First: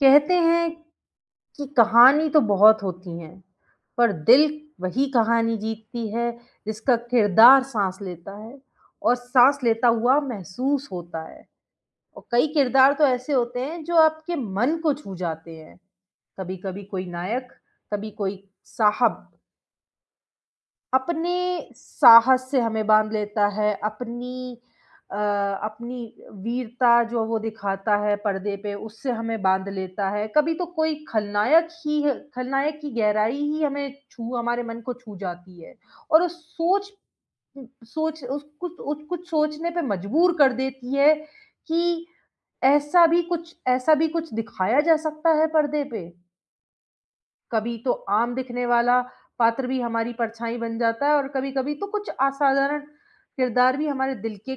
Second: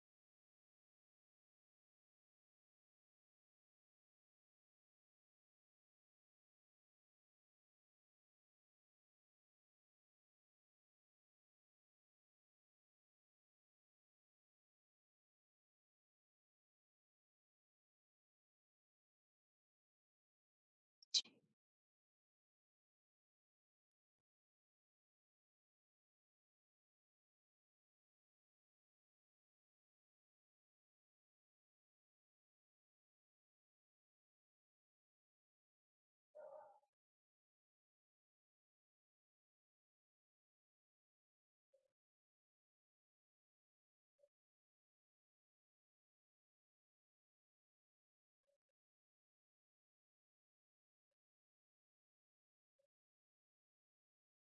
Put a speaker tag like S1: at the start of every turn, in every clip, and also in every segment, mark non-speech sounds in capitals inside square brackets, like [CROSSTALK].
S1: कहते हैं कि कहानी तो बहुत होती हैं, पर दिल वही कहानी जीतती है जिसका किरदार साँस लेता है और साँस लेता हुआ महसूस होता है। और कई किरदार तो ऐसे होते हैं जो आपके मन को छू जाते हैं। कभी-कभी कोई नायक, कभी कोई साहब अपने साहस से हमें बाँध लेता है, अपनी अ, अपनी वीरता जो वो दिखाता है पर्दे पे, उससे हमें बाँध लेता है। कभी तो कोई खलनायक ही ह खलनायक की गहराई ही हमें छू हमारे मन को छू जाती है और उस सोच उ सोच उस कुछ सोचने पे मजबूर कर देती है कि ऐसा भी कुछ दिखाया जा सकता है पर्दे पे? कभी तो आम दिखने वाला पात्र भी हमारी परछाई बन जाता है और कभी-कभी तो कुछ असाधारण किरदार भी हमारे दिल के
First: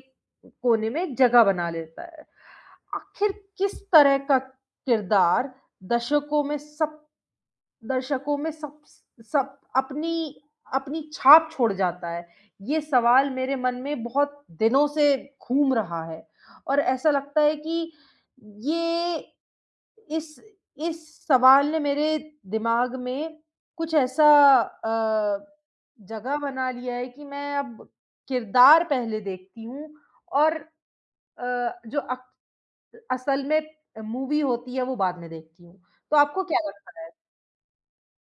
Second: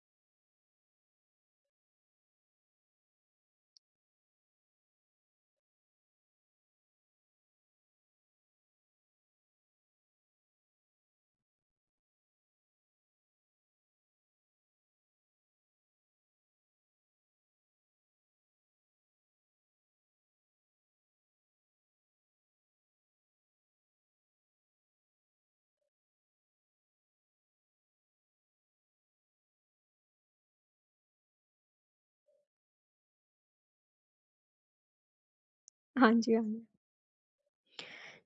S1: कोने में जगह बना लेता है। आखिर किस तरह का किरदार दर्शकों में सब दर्शकों में सब सब अपनी अपनी छाप छोड़ जाता है? ये सवाल मेरे मन में बहुत दिनों से घूम रहा है और ऐसा लगता है कि ये इस इस सवाल ने मेरे दिमाग में कुछ ऐसा अ, जगह बना लिया है कि मैं अब किरदार पहले देखती हूँ और अ, जो अक असल में मूवी होती है, वो बाद में देखती हूँ।
S2: हाँ
S1: तो
S2: जी,
S1: आपको
S2: हाँ
S1: क्या
S2: जी।
S1: लगता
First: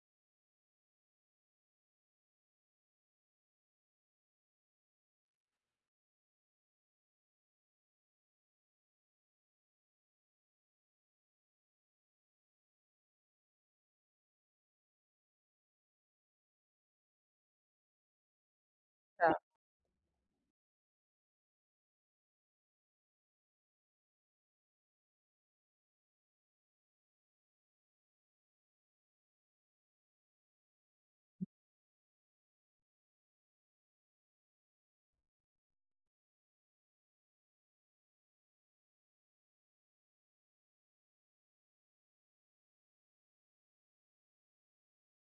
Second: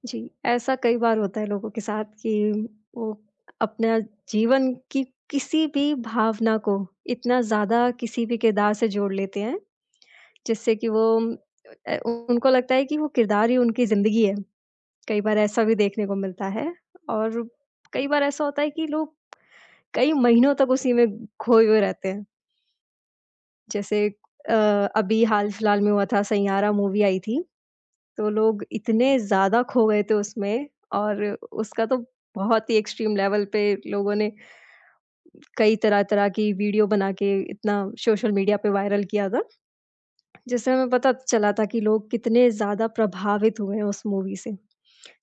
S2: जी, ऐसा कई बार होता है लोगों के साथ कि वो अपना जीवन की किसी भी भावना को इतना ज़्यादा किसी भी किरदार से जोड़ लेते हैं, जिससे कि वो उनको लगता है कि वो किरदार ही उनकी ज़िंदगी है। कई बार ऐसा भी देखने को मिलता है और कई बार ऐसा होता है कि लोग
S1: है?
S2: कई महीनों तक उसी में खोए हुए रहते हैं। जैसे अ, अभी हाल-फिलहाल में हुआ था सैयारा मूवी आई थी। तो लोग इतने ज़्यादा खो गए थे उसमें और उसका तो बहुत ही एक्सट्रीम लेवल पे लोगों ने कई तरह-तरह की वीडियो बना के इतना सोशल मीडिया पे वायरल किया था, जिससे हमें पता चला था कि लोग कितने ज़्यादा प्रभावित हुए हैं उस मूवी से।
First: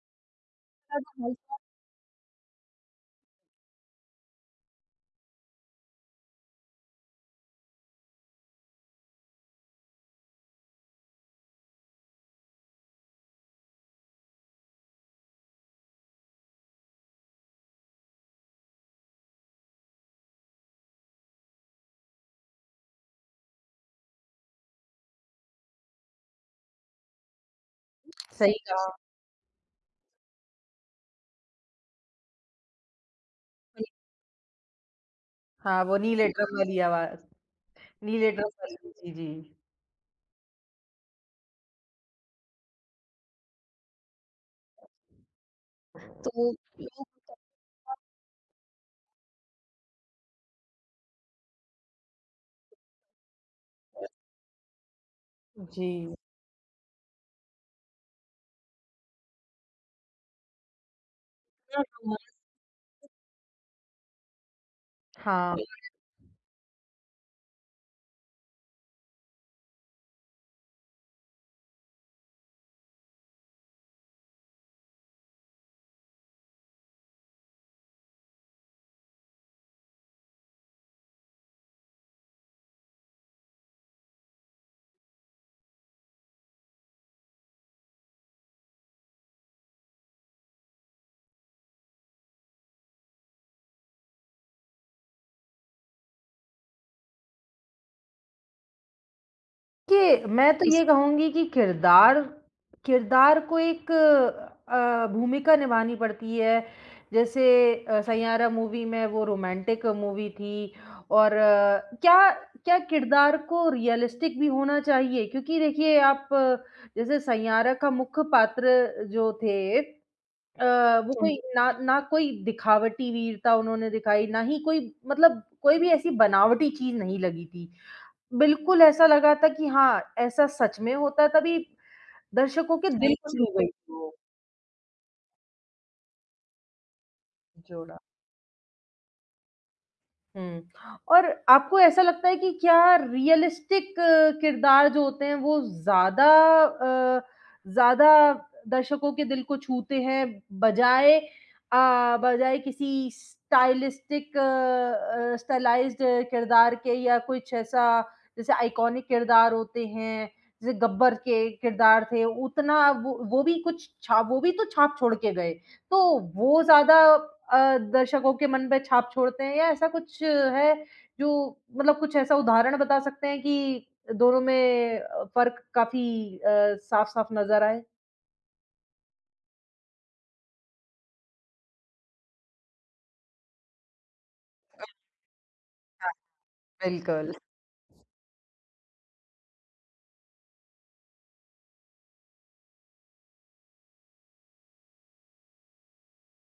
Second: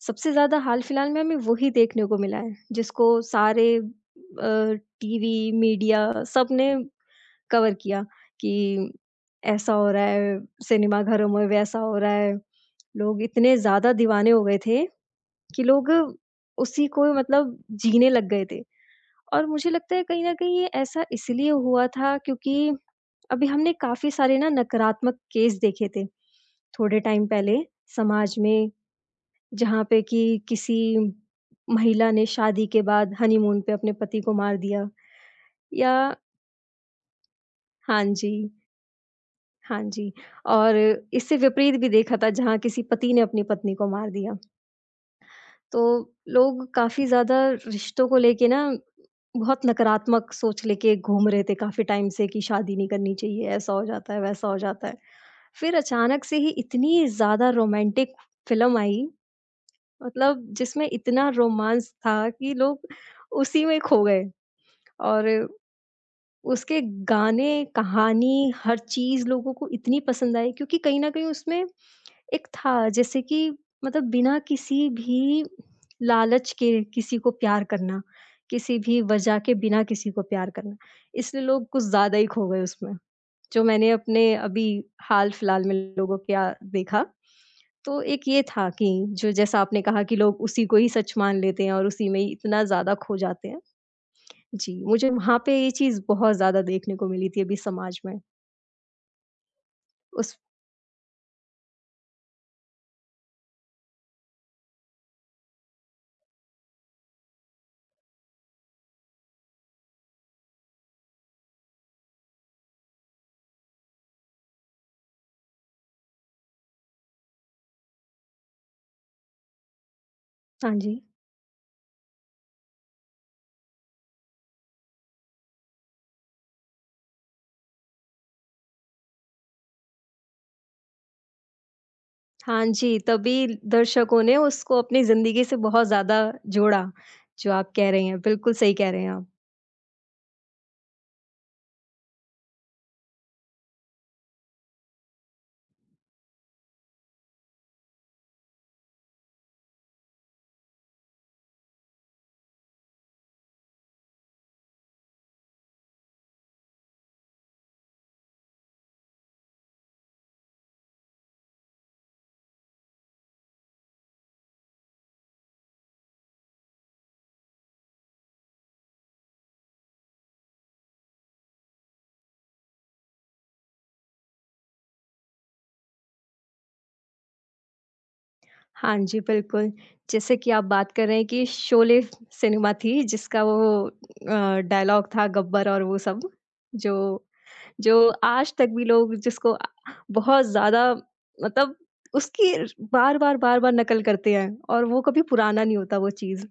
S2: सबसे ज़्यादा हाल-फिलहाल में हमें वही देखने को मिला है, जिसको सारे अ, टीवी, मीडिया सबने कवर किया कि ऐसा हो रहा है, सिनेमा घरों में वैसा हो रहा है। लोग इतने ज़्यादा दीवाने हो गए थे कि लोग उसी को मतलब जीने लग गए थे। और मुझे लगता है कहीं न कहीं ये ऐसा इसलिए हुआ था क्योंकि अभी हमने काफ़ी सारे ना नकारात्मक केस देखे थे, थोड़े टाइम पहले समाज
S1: सही
S2: में
S1: कहा।
S2: जहाँ पे कि किसी महिला ने शादी के बाद हनीमून पे अपने पति को मार दिया
S1: हाँ,
S2: या
S1: वो नीले ड्रम वाली आवाज़।
S2: हाँ
S1: नीले ड्रम
S2: जी,
S1: वाली, जी, जी।
S2: हाँ जी। और इससे विपरीत भी देखा था जहाँ किसी पति ने अपनी पत्नी को मार दिया। तो
S1: तो
S2: लोग काफ़ी ज़्यादा
S1: लोग।
S2: रिश्तों को लेके ना बहुत नकारात्मक सोच लेके घूम रहे थे काफ़ी टाइम से कि शादी नहीं करनी चाहिए, ऐसा हो जाता है, वैसा हो जाता है। फिर
S1: जी।
S2: अचानक से ही इतनी ज़्यादा रोमांटिक फ़िल्म आई मतलब जिसमें इतना रोमांस था कि लोग उसी में खो गए और
S1: हाँ।
S2: उसके गाने, कहानी, हर चीज़ लोगों को इतनी पसंद आई क्योंकि कहीं न कहीं उसमें एक था जैसे कि मतलब बिना किसी भी लालच के किसी को प्यार करना, किसी भी वजह के बिना किसी को प्यार करना, इसलिए लोग कुछ ज़्यादा ही खो गए उसमें, जो मैंने अपने अभी हाल-फिलहाल में लोगों क्या देखा। तो एक ये था कि जो जैसा आपने कहा कि लोग उसी को ही सच मान लेते हैं और उसी में ही इतना ज़्यादा खो जाते हैं। जी, मुझे वहाँ पे ये चीज़ बहुत ज़्यादा देखने को मिली थी अभी समाज में।
S1: देखिए,
S2: उस
S1: मैं तो इस ये कहूँगी कि किरदार किरदार को एक भूमिका निभानी पड़ती है। जैसे सैयारा मूवी में वो रोमांटिक मूवी थी और क्या क्या किरदार को रियलिस्टिक भी होना चाहिए क्योंकि देखिए आप जैसे सैयारा का मुख्य पात्र जो थे अ,
S2: हाँ जी।
S1: वो हुँ। कोई ना ना कोई दिखावटी वीरता उन्होंने दिखाई, ना ही कोई मतलब कोई भी ऐसी बनावटी चीज़ नहीं लगी थी। बिल्कुल ऐसा लगा था कि हाँ, ऐसा सच में होता है तभी
S2: हाँ
S1: दर्शकों के
S2: जी,
S1: दिल को सच छू
S2: तभी
S1: में। गई थी वो
S2: दर्शकों ने उसको अपनी ज़िंदगी से बहुत ज़्यादा जोड़ा, जो आप कह
S1: जोड़ा।
S2: रही हैं, बिल्कुल सही कह रहे हैं आप।
S1: हुँ। और आपको ऐसा लगता है कि क्या रियलिस्टिक किरदार जो होते हैं वो ज़्यादा अ, ज़्यादा दर्शकों के दिल को छूते हैं बजाए बजाए किसी स्टाइलिस्टिक स्टाइलाइज़्ड किरदार के या कुछ ऐसा जैसे आइकॉनिक किरदार होते हैं, जैसे गब्बर के किरदार थे उतना वो भी कुछ छा वो भी तो छाप छोड़ के गए। तो वो ज़्यादा दर्शकों के मन पे छाप छोड़ते हैं या ऐसा कुछ है जो मतलब कुछ ऐसा उदाहरण बता सकते हैं कि दोनों में फ़र्क काफ़ी साफ-साफ नज़र आए?
S2: हाँ जी, बिल्कुल। जैसे कि आप बात कर रहे हैं कि शोले सिनेमा थी जिसका वो डायलॉग था गब्बर और वो सब, जो
S1: बिल्कुल।
S2: जो आज तक भी लोग जिसको बहुत ज़्यादा मतलब उसकी बार-बार, बार-बार नकल करते हैं और वो कभी पुराना नहीं होता वो चीज़।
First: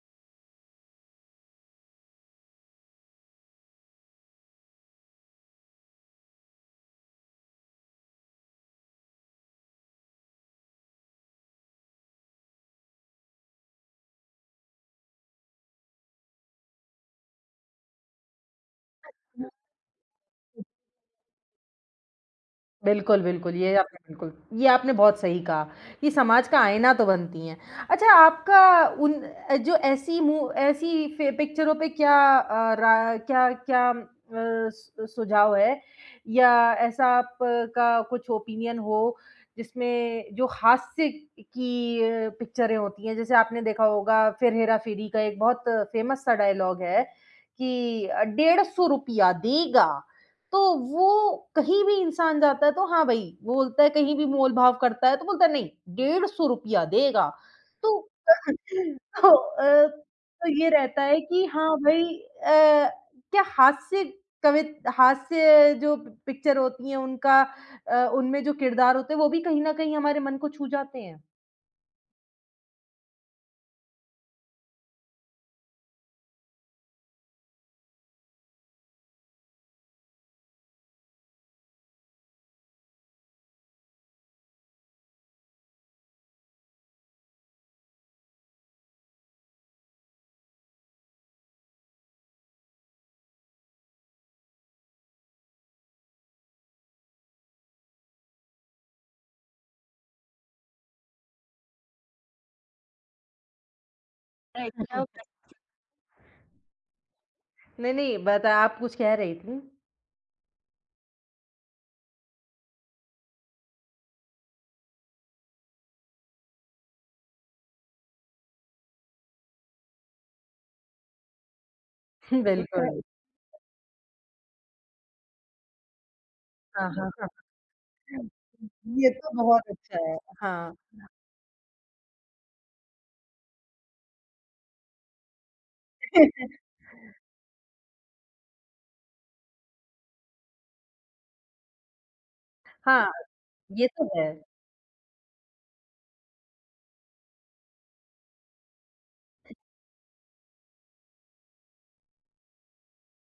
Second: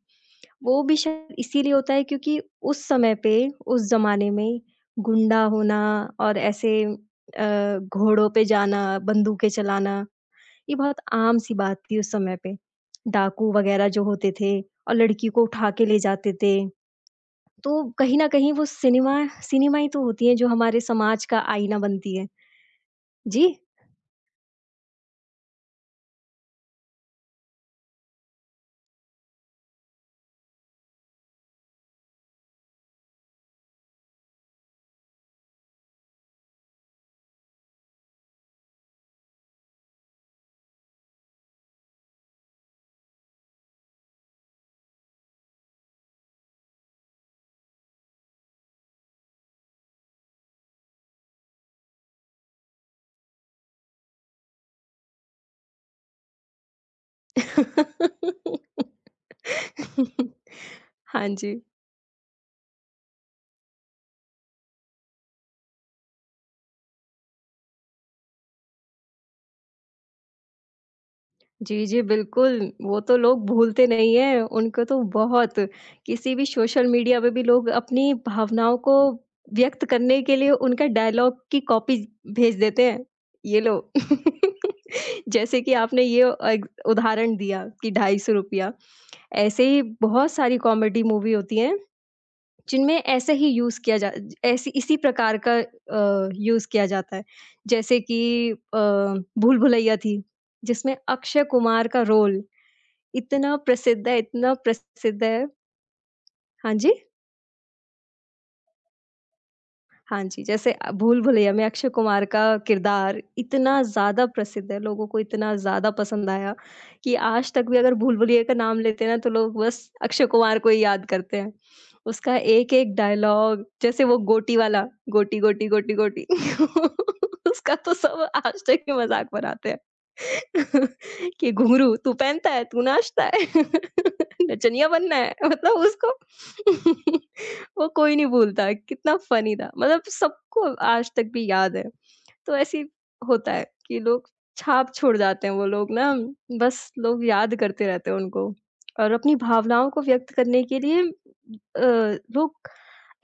S2: वो भी शायद इसीलिए होता है क्योंकि उस समय पे, उस ज़माने में गुंडा होना और ऐसे घोड़ों पे जाना, बंदूकें चलाना, ये बहुत आम-सी बात थी उस समय पे। डाकू वगैरह जो होते थे और लड़की को उठा के ले जाते थे। तो कहीं न कहीं वो सिनेमा सिनेमा ही तो होती है जो हमारे समाज का आईना बनती है।
S1: बिल्कुल,
S2: जी।
S1: बिल्कुल ये आपने बहुत सही कहा कि समाज का आईना तो बनती हैं। अच्छा आपका उन अ, जो ऐसी मू ऐसी फि पिक्चरों पे क्या अ, सु सुझाव है या ऐसा आपका कुछ ओपिनियन हो जिसमें जो हास्य की पिक्चरें होती हैं, जैसे आपने देखा होगा फिर हेरा-फेरी का एक बहुत फेमस सा डायलॉग है कि ₹150 देगा। तो वो कहीं भी इंसान जाता है तो हाँ भाई, वो बोलता है कहीं भी मोल-भाव करता है तो बोलता है नहीं, ₹150 देगा। तो [LAUGHS] तो
S2: [LAUGHS]
S1: तो ये रहता है
S2: हाँ
S1: कि
S2: जी।
S1: हाँ भाई अ, क्या हास्य जो पि पिक्चर होती हैं उनका उनमें जो किरदार होते हैं वो भी कहीं न कहीं हमारे मन को छू जाते हैं।
S2: जी, जी, बिल्कुल, वो तो लोग भूलते नहीं हैं, उनको तो बहुत किसी भी सोशल मीडिया पे भी लोग अपनी भावनाओं को हुँ। व्यक्त करने के लिए उनका डायलॉग की कॉपी भेज देते हैं, ये लो। [LAUGHS] जैसे कि आपने ये एक उदाहरण दिया कि ₹250 ऐसे ही बहुत सारी कॉमेडी मूवी होती हैं जिनमें ऐसे ही यूज़ किया जा ऐसी इसी प्रकार का यूज़ किया जाता है। जैसे कि अ, भूल भुलैया थी, जिसमें अक्षय कुमार का रोल इतना प्रसिद्ध है, इतना
S1: राइट, क्या [LAUGHS] होता
S2: प्रसिद्ध
S1: है?
S2: है। हाँ जी?
S1: नहीं, नहीं बता आप कुछ कह रही थी? [LAUGHS]
S2: हाँ जी, जैसे भूल भुलैया में अक्षय कुमार का किरदार इतना ज़्यादा प्रसिद्ध है, लोगों को इतना ज़्यादा पसंद आया कि आज तक भी अगर भूल भुलैया का नाम लेते हैं ना, तो लोग बस अक्षय कुमार को ही याद करते हैं। उसका
S1: उसका
S2: एक-एक
S1: बिल्कुल,
S2: डायलॉग जैसे वो गोटी वाला, गोटी, गोटी, गोटी, गोटी
S1: हाँ, हाँ, हाँ।
S2: [LAUGHS] उसका तो सब
S1: [LAUGHS]
S2: आज तक ही
S1: ये
S2: मज़ाक
S1: तो बहुत
S2: बनाते हैं
S1: अच्छा है। हाँ,
S2: [LAUGHS] कि घुंघरू तू पहनता है, तू नाचता है, [LAUGHS] नचनिया बनना है मतलब उसको
S1: [LAUGHS]
S2: [LAUGHS] वो कोई नहीं भूलता, कितना फ़नी था। मतलब सबको आज तक भी याद है। तो ऐसे ही
S1: हाँ।
S2: होता है
S1: ये
S2: कि
S1: तो
S2: लोग
S1: है।
S2: छाप छोड़ जाते हैं वो लोग ना बस लोग याद करते रहते हैं उनको और अपनी भावनाओं को व्यक्त करने के लिए लोग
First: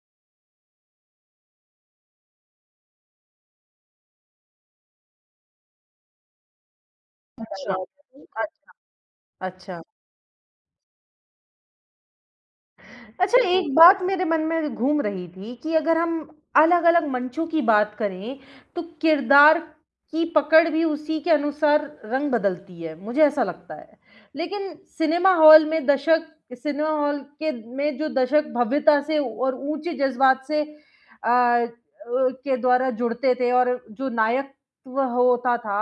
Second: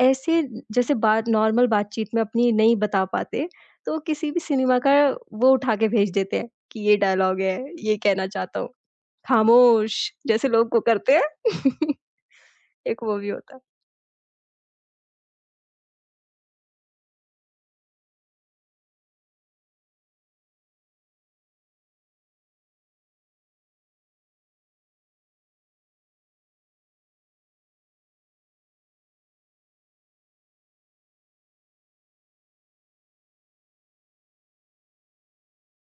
S2: ऐसे जैसे बात नॉर्मल बातचीत में अपनी नहीं बता पाते, तो किसी भी सिनेमा का वो उठा के भेज देते हैं कि ये डायलॉग है,
S1: अच्छा।
S2: ये कहना चाहता हूँ।
S1: अच्छा, अच्छा।
S2: खामोश! जैसे लोग वो करते हैं। [LAUGHS] एक वो भी
S1: अच्छा
S2: होता है।
S1: एक बात मेरे मन में घूम रही थी कि अगर हम अलग-अलग मंचों की बात करें, तो किरदार की पकड़ भी उसी के अनुसार रंग बदलती है, मुझे ऐसा लगता है। लेकिन सिनेमा हॉल के में जो दर्शक भव्यता से और ऊँचे जज़्बात से के द्वारा जुड़ते थे और जो नायकत्व होता था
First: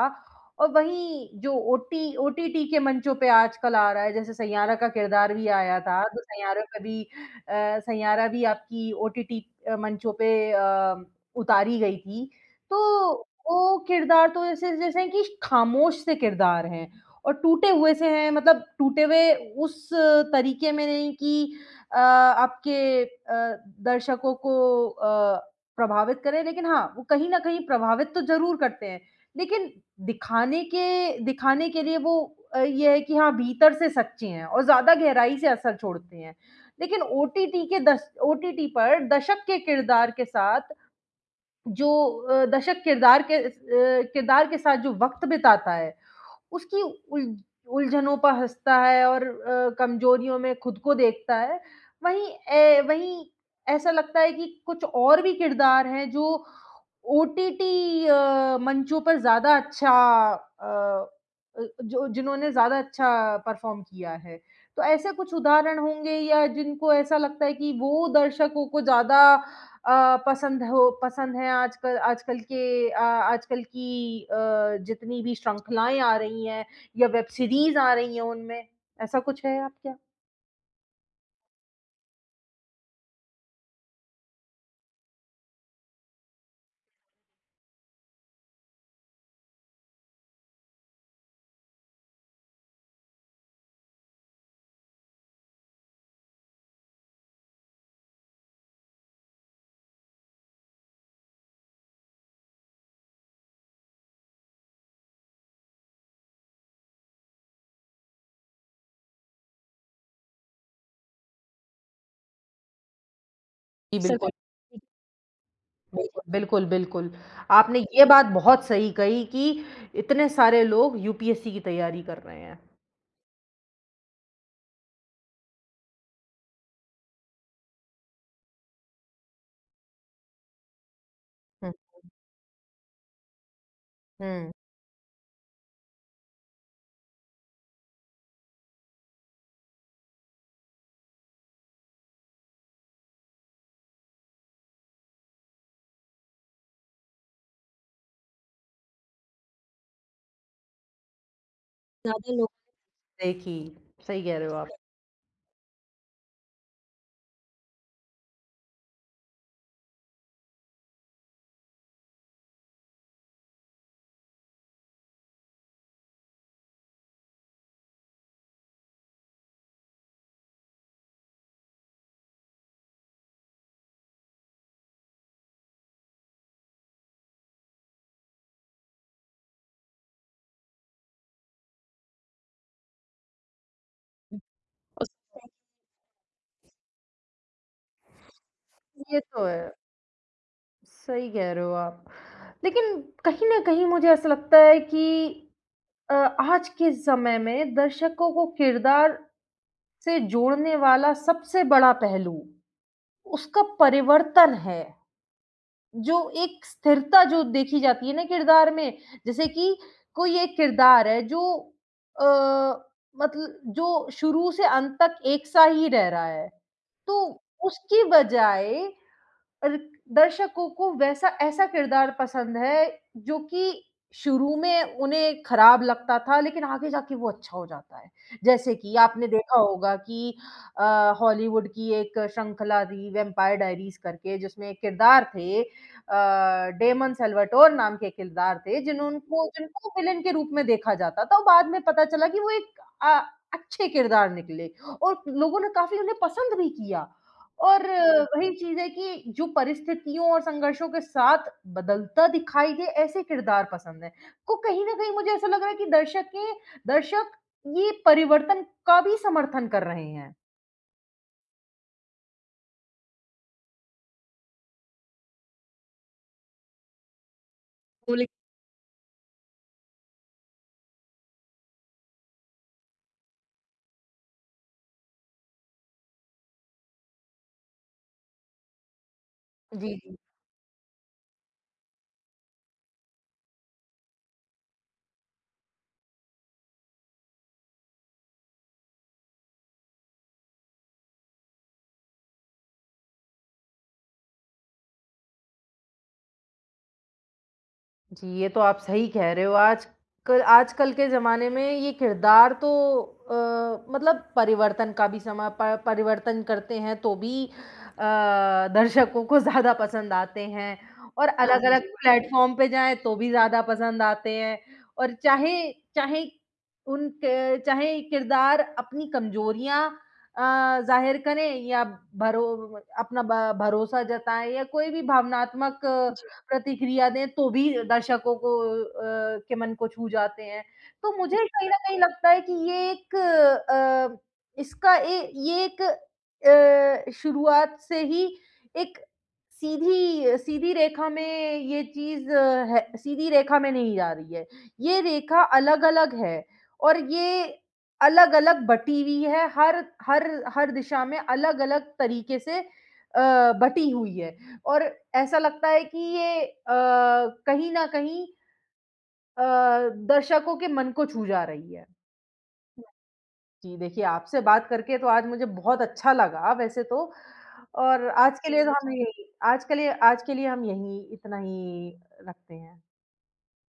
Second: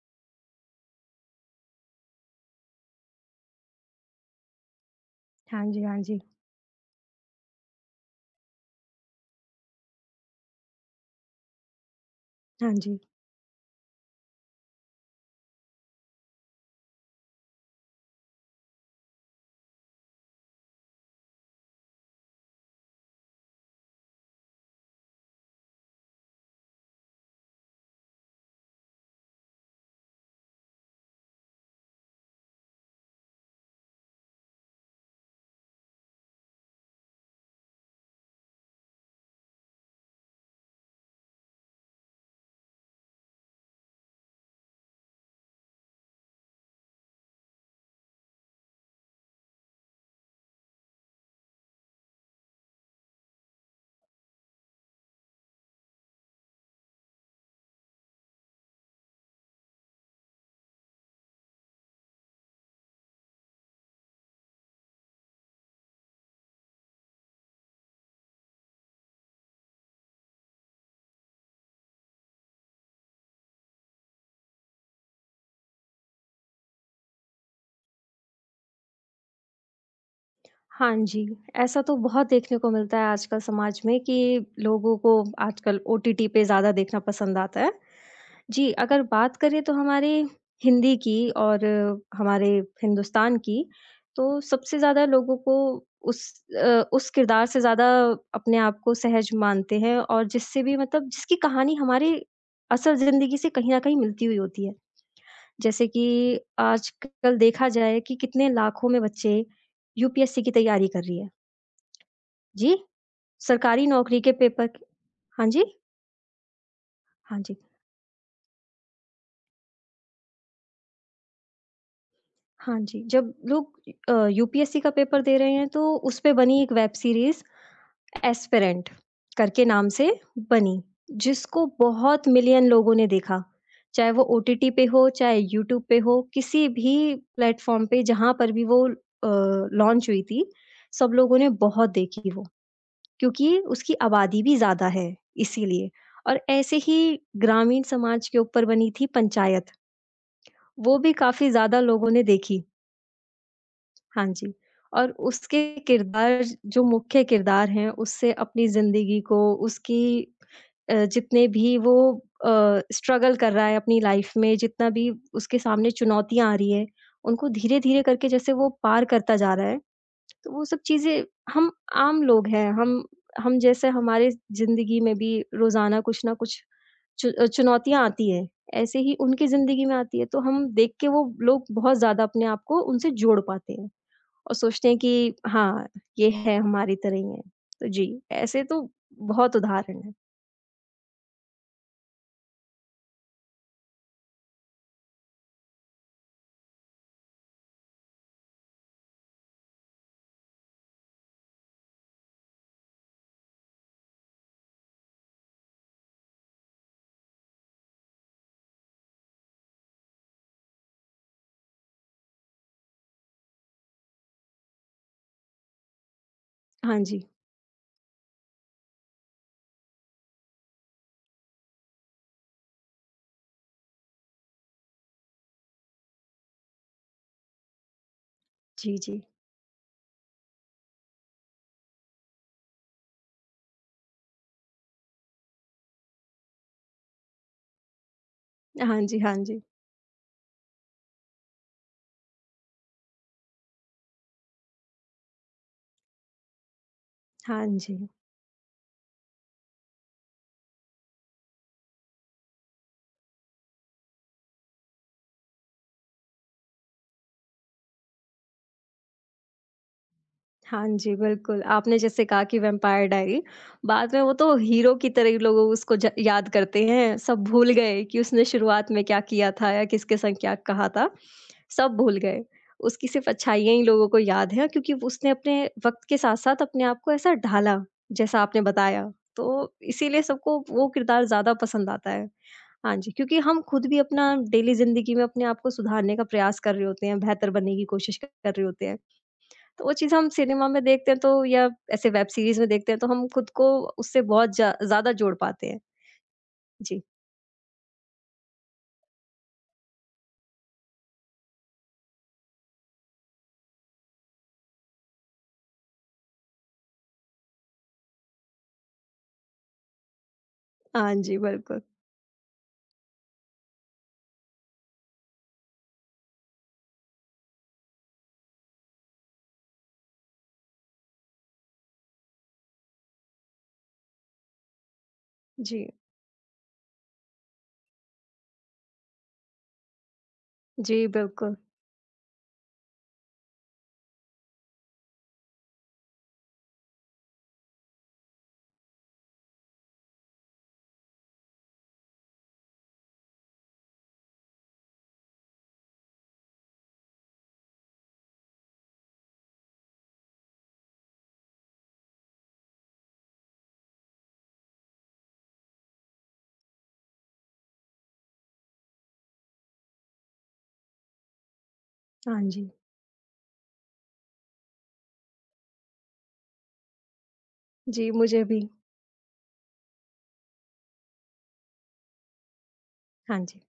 S1: और वहीं जो ओटीटी के मंचों पे आजकल आ रहा है, जैसे सैयारा का किरदार भी
S2: हाँ
S1: आया
S2: जी, हाँ
S1: था,
S2: जी।
S1: तो सैयारा पे भी सैयारा भी आपकी ओटीटी मंचों पे उतारी गई थी।
S2: हाँ जी।
S1: तो वो किरदार तो जैसे जैसे कि खामोश से किरदार हैं और टूटे हुए से हैं मतलब टूटे हुए उस तरीके में नहीं कि आपके अ, दर्शकों को अ, प्रभावित करें लेकिन हाँ, वो कहीं न कहीं प्रभावित तो ज़रूर करते हैं। लेकिन दिखाने के लिए वो ये है कि हाँ, भीतर से सच्चे हैं और ज़्यादा गहराई से असर छोड़ते हैं। लेकिन ओटीटी पर दशक के किरदार के साथ जो अ, दशक किरदार के अ, किरदार के साथ जो वक़्त बिताता है उसकी उल उलझनों पर हँसता है और कमज़ोरियों में खुद को देखता है। वहीं ए वहीं ऐसा लगता है कि कुछ और भी किरदार हैं जो ओटीटी मंचों पर ज़्यादा अच्छा अ अ, जो जिन्होंने ज़्यादा अच्छा परफ़ॉर्म किया है। तो ऐसे कुछ उदाहरण होंगे या जिनको ऐसा लगता है कि वो दर्शकों को ज़्यादा पसंद है आजकल आजकल के जितनी भी श्रृंखलाएँ आ रही हैं या वेब सीरीज़ आ रही हैं उनमें, ऐसा कुछ है आपके?
S2: हाँ जी, ऐसा तो बहुत देखने को मिलता है आजकल समाज में कि लोगों को आजकल ओटीटी पे ज़्यादा देखना पसंद आता है। जी, अगर बात करें तो हमारे हिंदी की और हमारे हिंदुस्तान की, तो सबसे ज़्यादा लोगों को उस उस किरदार से ज़्यादा अपने आप को सहज मानते हैं और जिससे भी मतलब जिसकी कहानी हमारी असल ज़िंदगी से कहीं न कहीं मिलती हुई होती है। जैसे कि आजकल देखा जाए कि कितने लाखों में बच्चे यूपीएससी की तैयारी कर रही है। जी, सरकारी
S1: जी, सिर्फ
S2: नौकरी
S1: बिल्कुल,
S2: के
S1: सजेस्ट?
S2: पेपर क हाँ जी,
S1: बिल्कुल, बिल्कुल, बिल्कुल।
S2: हाँ जी,
S1: आपने ये बात बहुत सही कही कि इतने सारे लोग यूपीएससी की तैयारी कर रहे हैं।
S2: हाँ जी। जब लोग यूपीएससी का पेपर दे रहे हैं तो उस पे बनी एक वेब सीरीज़ एस्पिरेंट करके नाम से बनी, जिसको
S1: हुँ,
S2: बहुत मिलियन लोगों ने देखा। चाहे वो
S1: हुँ।
S2: ओटीटी पे हो, चाहे यूट्यूब पे हो, किसी भी प्लेटफ़ॉर्म पे जहाँ पर भी वो लॉन्च हुई थी, सब लोगों ने बहुत देखी वो। क्योंकि उसकी आबादी भी ज़्यादा है इसीलिए। और ऐसे ही ग्रामीण समाज के ऊपर बनी थी पंचायत, वो भी काफ़ी ज़्यादा लोगों ने
S1: ज़्यादा लोग
S2: देखी।
S1: देखी, सही
S2: हाँ
S1: कह रहे
S2: जी।
S1: हो आप।
S2: और उसके किरदार जो मुख्य किरदार हैं उससे अपनी ज़िंदगी को उसकी जितने भी वो स्ट्रगल कर रहा है अपनी लाइफ़ में, जितना भी उसके सामने चुनौतियाँ आ रही हैं, उनको धीरे-धीरे करके जैसे वो पार करता जा रहा है तो वो सब चीज़ें हम आम लोग हैं, हम जैसे हमारे ज़िंदगी में भी रोज़ाना कुछ ना कुछ चुनौतियाँ आती हैं, ऐसे ही उनकी ज़िंदगी में आती है, तो हम देख के वो लोग बहुत ज़्यादा अपने आप को उनसे जोड़ पाते हैं और सोचते हैं
S1: [LAUGHS] उस
S2: कि हाँ, ये है हमारी तरह ही है। तो जी, ऐसे तो
S1: ये तो
S2: बहुत
S1: है,
S2: उदाहरण हैं।
S1: सही कह रहे हो आप। लेकिन कहीं न कहीं मुझे ऐसा लगता है कि अ, आज के समय में दर्शकों को किरदार से जोड़ने वाला सबसे बड़ा पहलू उसका परिवर्तन है जो एक स्थिरता जो देखी जाती है ना किरदार में जैसे कि कोई एक किरदार है जो अ, मतलब जो शुरू से अंत तक एक सा ही रह रहा है
S2: हाँ
S1: तो
S2: जी।
S1: उसकी बजाय अर दर्शकों को वैसा ऐसा किरदार पसंद है, जो कि शुरू में उन्हें खराब लगता था, लेकिन आगे जाके वो अच्छा हो जाता है। जैसे कि
S2: जी, जी।
S1: आपने देखा होगा कि हॉलीवुड की एक श्रृंखला थी वैम्पायर डायरीज़ करके जिसमें एक किरदार थे डेमन सेल्वाटोर नाम के किरदार थे,
S2: हाँ जी, हाँ
S1: जिन्होंको
S2: जी।
S1: जिनको विलेन के रूप में देखा जाता था और बाद में पता चला कि वो एक अच्छे किरदार निकले और लोगों ने काफ़ी उन्हें पसंद भी किया।
S2: हाँ
S1: और
S2: जी।
S1: वही चीज़ है कि जो परिस्थितियों और संघर्षों के साथ बदलता दिखाई दे ऐसे किरदार पसंद हैं। तो कहीं न कहीं मुझे ऐसा लग रहा है कि दर्शक ये परिवर्तन का भी समर्थन कर रहे हैं।
S2: हाँ जी, बिल्कुल। आपने जैसे कहा कि वैम्पायर डायरी, बाद में वो तो हीरो की तरह ही लोग उसको ज याद करते हैं। सब भूल गए कि
S1: बोले
S2: उसने शुरुआत में क्या किया था या किसके संग क्या कहा था, सब भूल गए। उसकी सिर्फ़ अच्छाइयाँ ही लोगों को याद हैं क्योंकि उसने अपने वक़्त के साथ-साथ अपने आप को ऐसा ढाला, जैसा आपने बताया। तो
S1: जी।
S2: इसीलिए सबको वो किरदार ज़्यादा पसंद आता है। हाँ जी, क्योंकि हम खुद भी अपना डेली ज़िंदगी में अपने आप को सुधारने का प्रयास कर रहे होते हैं, बेहतर बनने की कोशिश कर रहे होते हैं। तो वो चीज़ हम सिनेमा में देखते हैं तो या ऐसे वेब सीरीज़ में देखते हैं तो हम खुद को उससे बहुत जा ज़्यादा जोड़ पाते हैं। जी।
S1: जी, ये तो आप सही कह रहे हो। आजकल आजकल के ज़माने में ये किरदार तो मतलब परिवर्तन का भी समा प परिवर्तन करते हैं तो भी दर्शकों को ज़्यादा पसंद आते हैं
S2: हाँ
S1: और हाँ
S2: जी, बिल्कुल।
S1: अलग-अलग जी, बिल्कुल। प्लेटफ़ॉर्म पे जाएँ तो भी ज़्यादा पसंद आते हैं और चाहे चाहे उन क चाहे किरदार अपनी कमज़ोरियाँ अ, ज़ाहिर करें या भरो अपना ब भरोसा जताएँ या कोई भी भावनात्मक
S2: जी।
S1: प्रतिक्रिया दें तो भी के मन को छू जाते हैं।
S2: जी,
S1: तो मुझे
S2: बिल्कुल।
S1: कहीं न कहीं लगता है कि ये एक अ, इसका ए ये एक शुरुआत से ही एक सीधी सीधी रेखा में ये चीज़ है सीधी रेखा में नहीं जा रही है। ये रेखा अलग-अलग है और ये अलग-अलग बटी हुई है, हर हर हर दिशा में अलग-अलग तरीके से बटी हुई है। और ऐसा लगता है कि ये कहीं न कहीं अ, दर्शकों के मन को छू जा रही है।
S2: हाँ जी।
S1: जी, देखिए आपसे बात करके तो आज मुझे बहुत अच्छा लगा वैसे तो और
S2: जी,
S1: आज
S2: मुझे
S1: के
S2: भी।
S1: लिए तो जी। हम यही आज के लिए हम यहीं इतना ही रखते हैं।
S2: हाँ जी।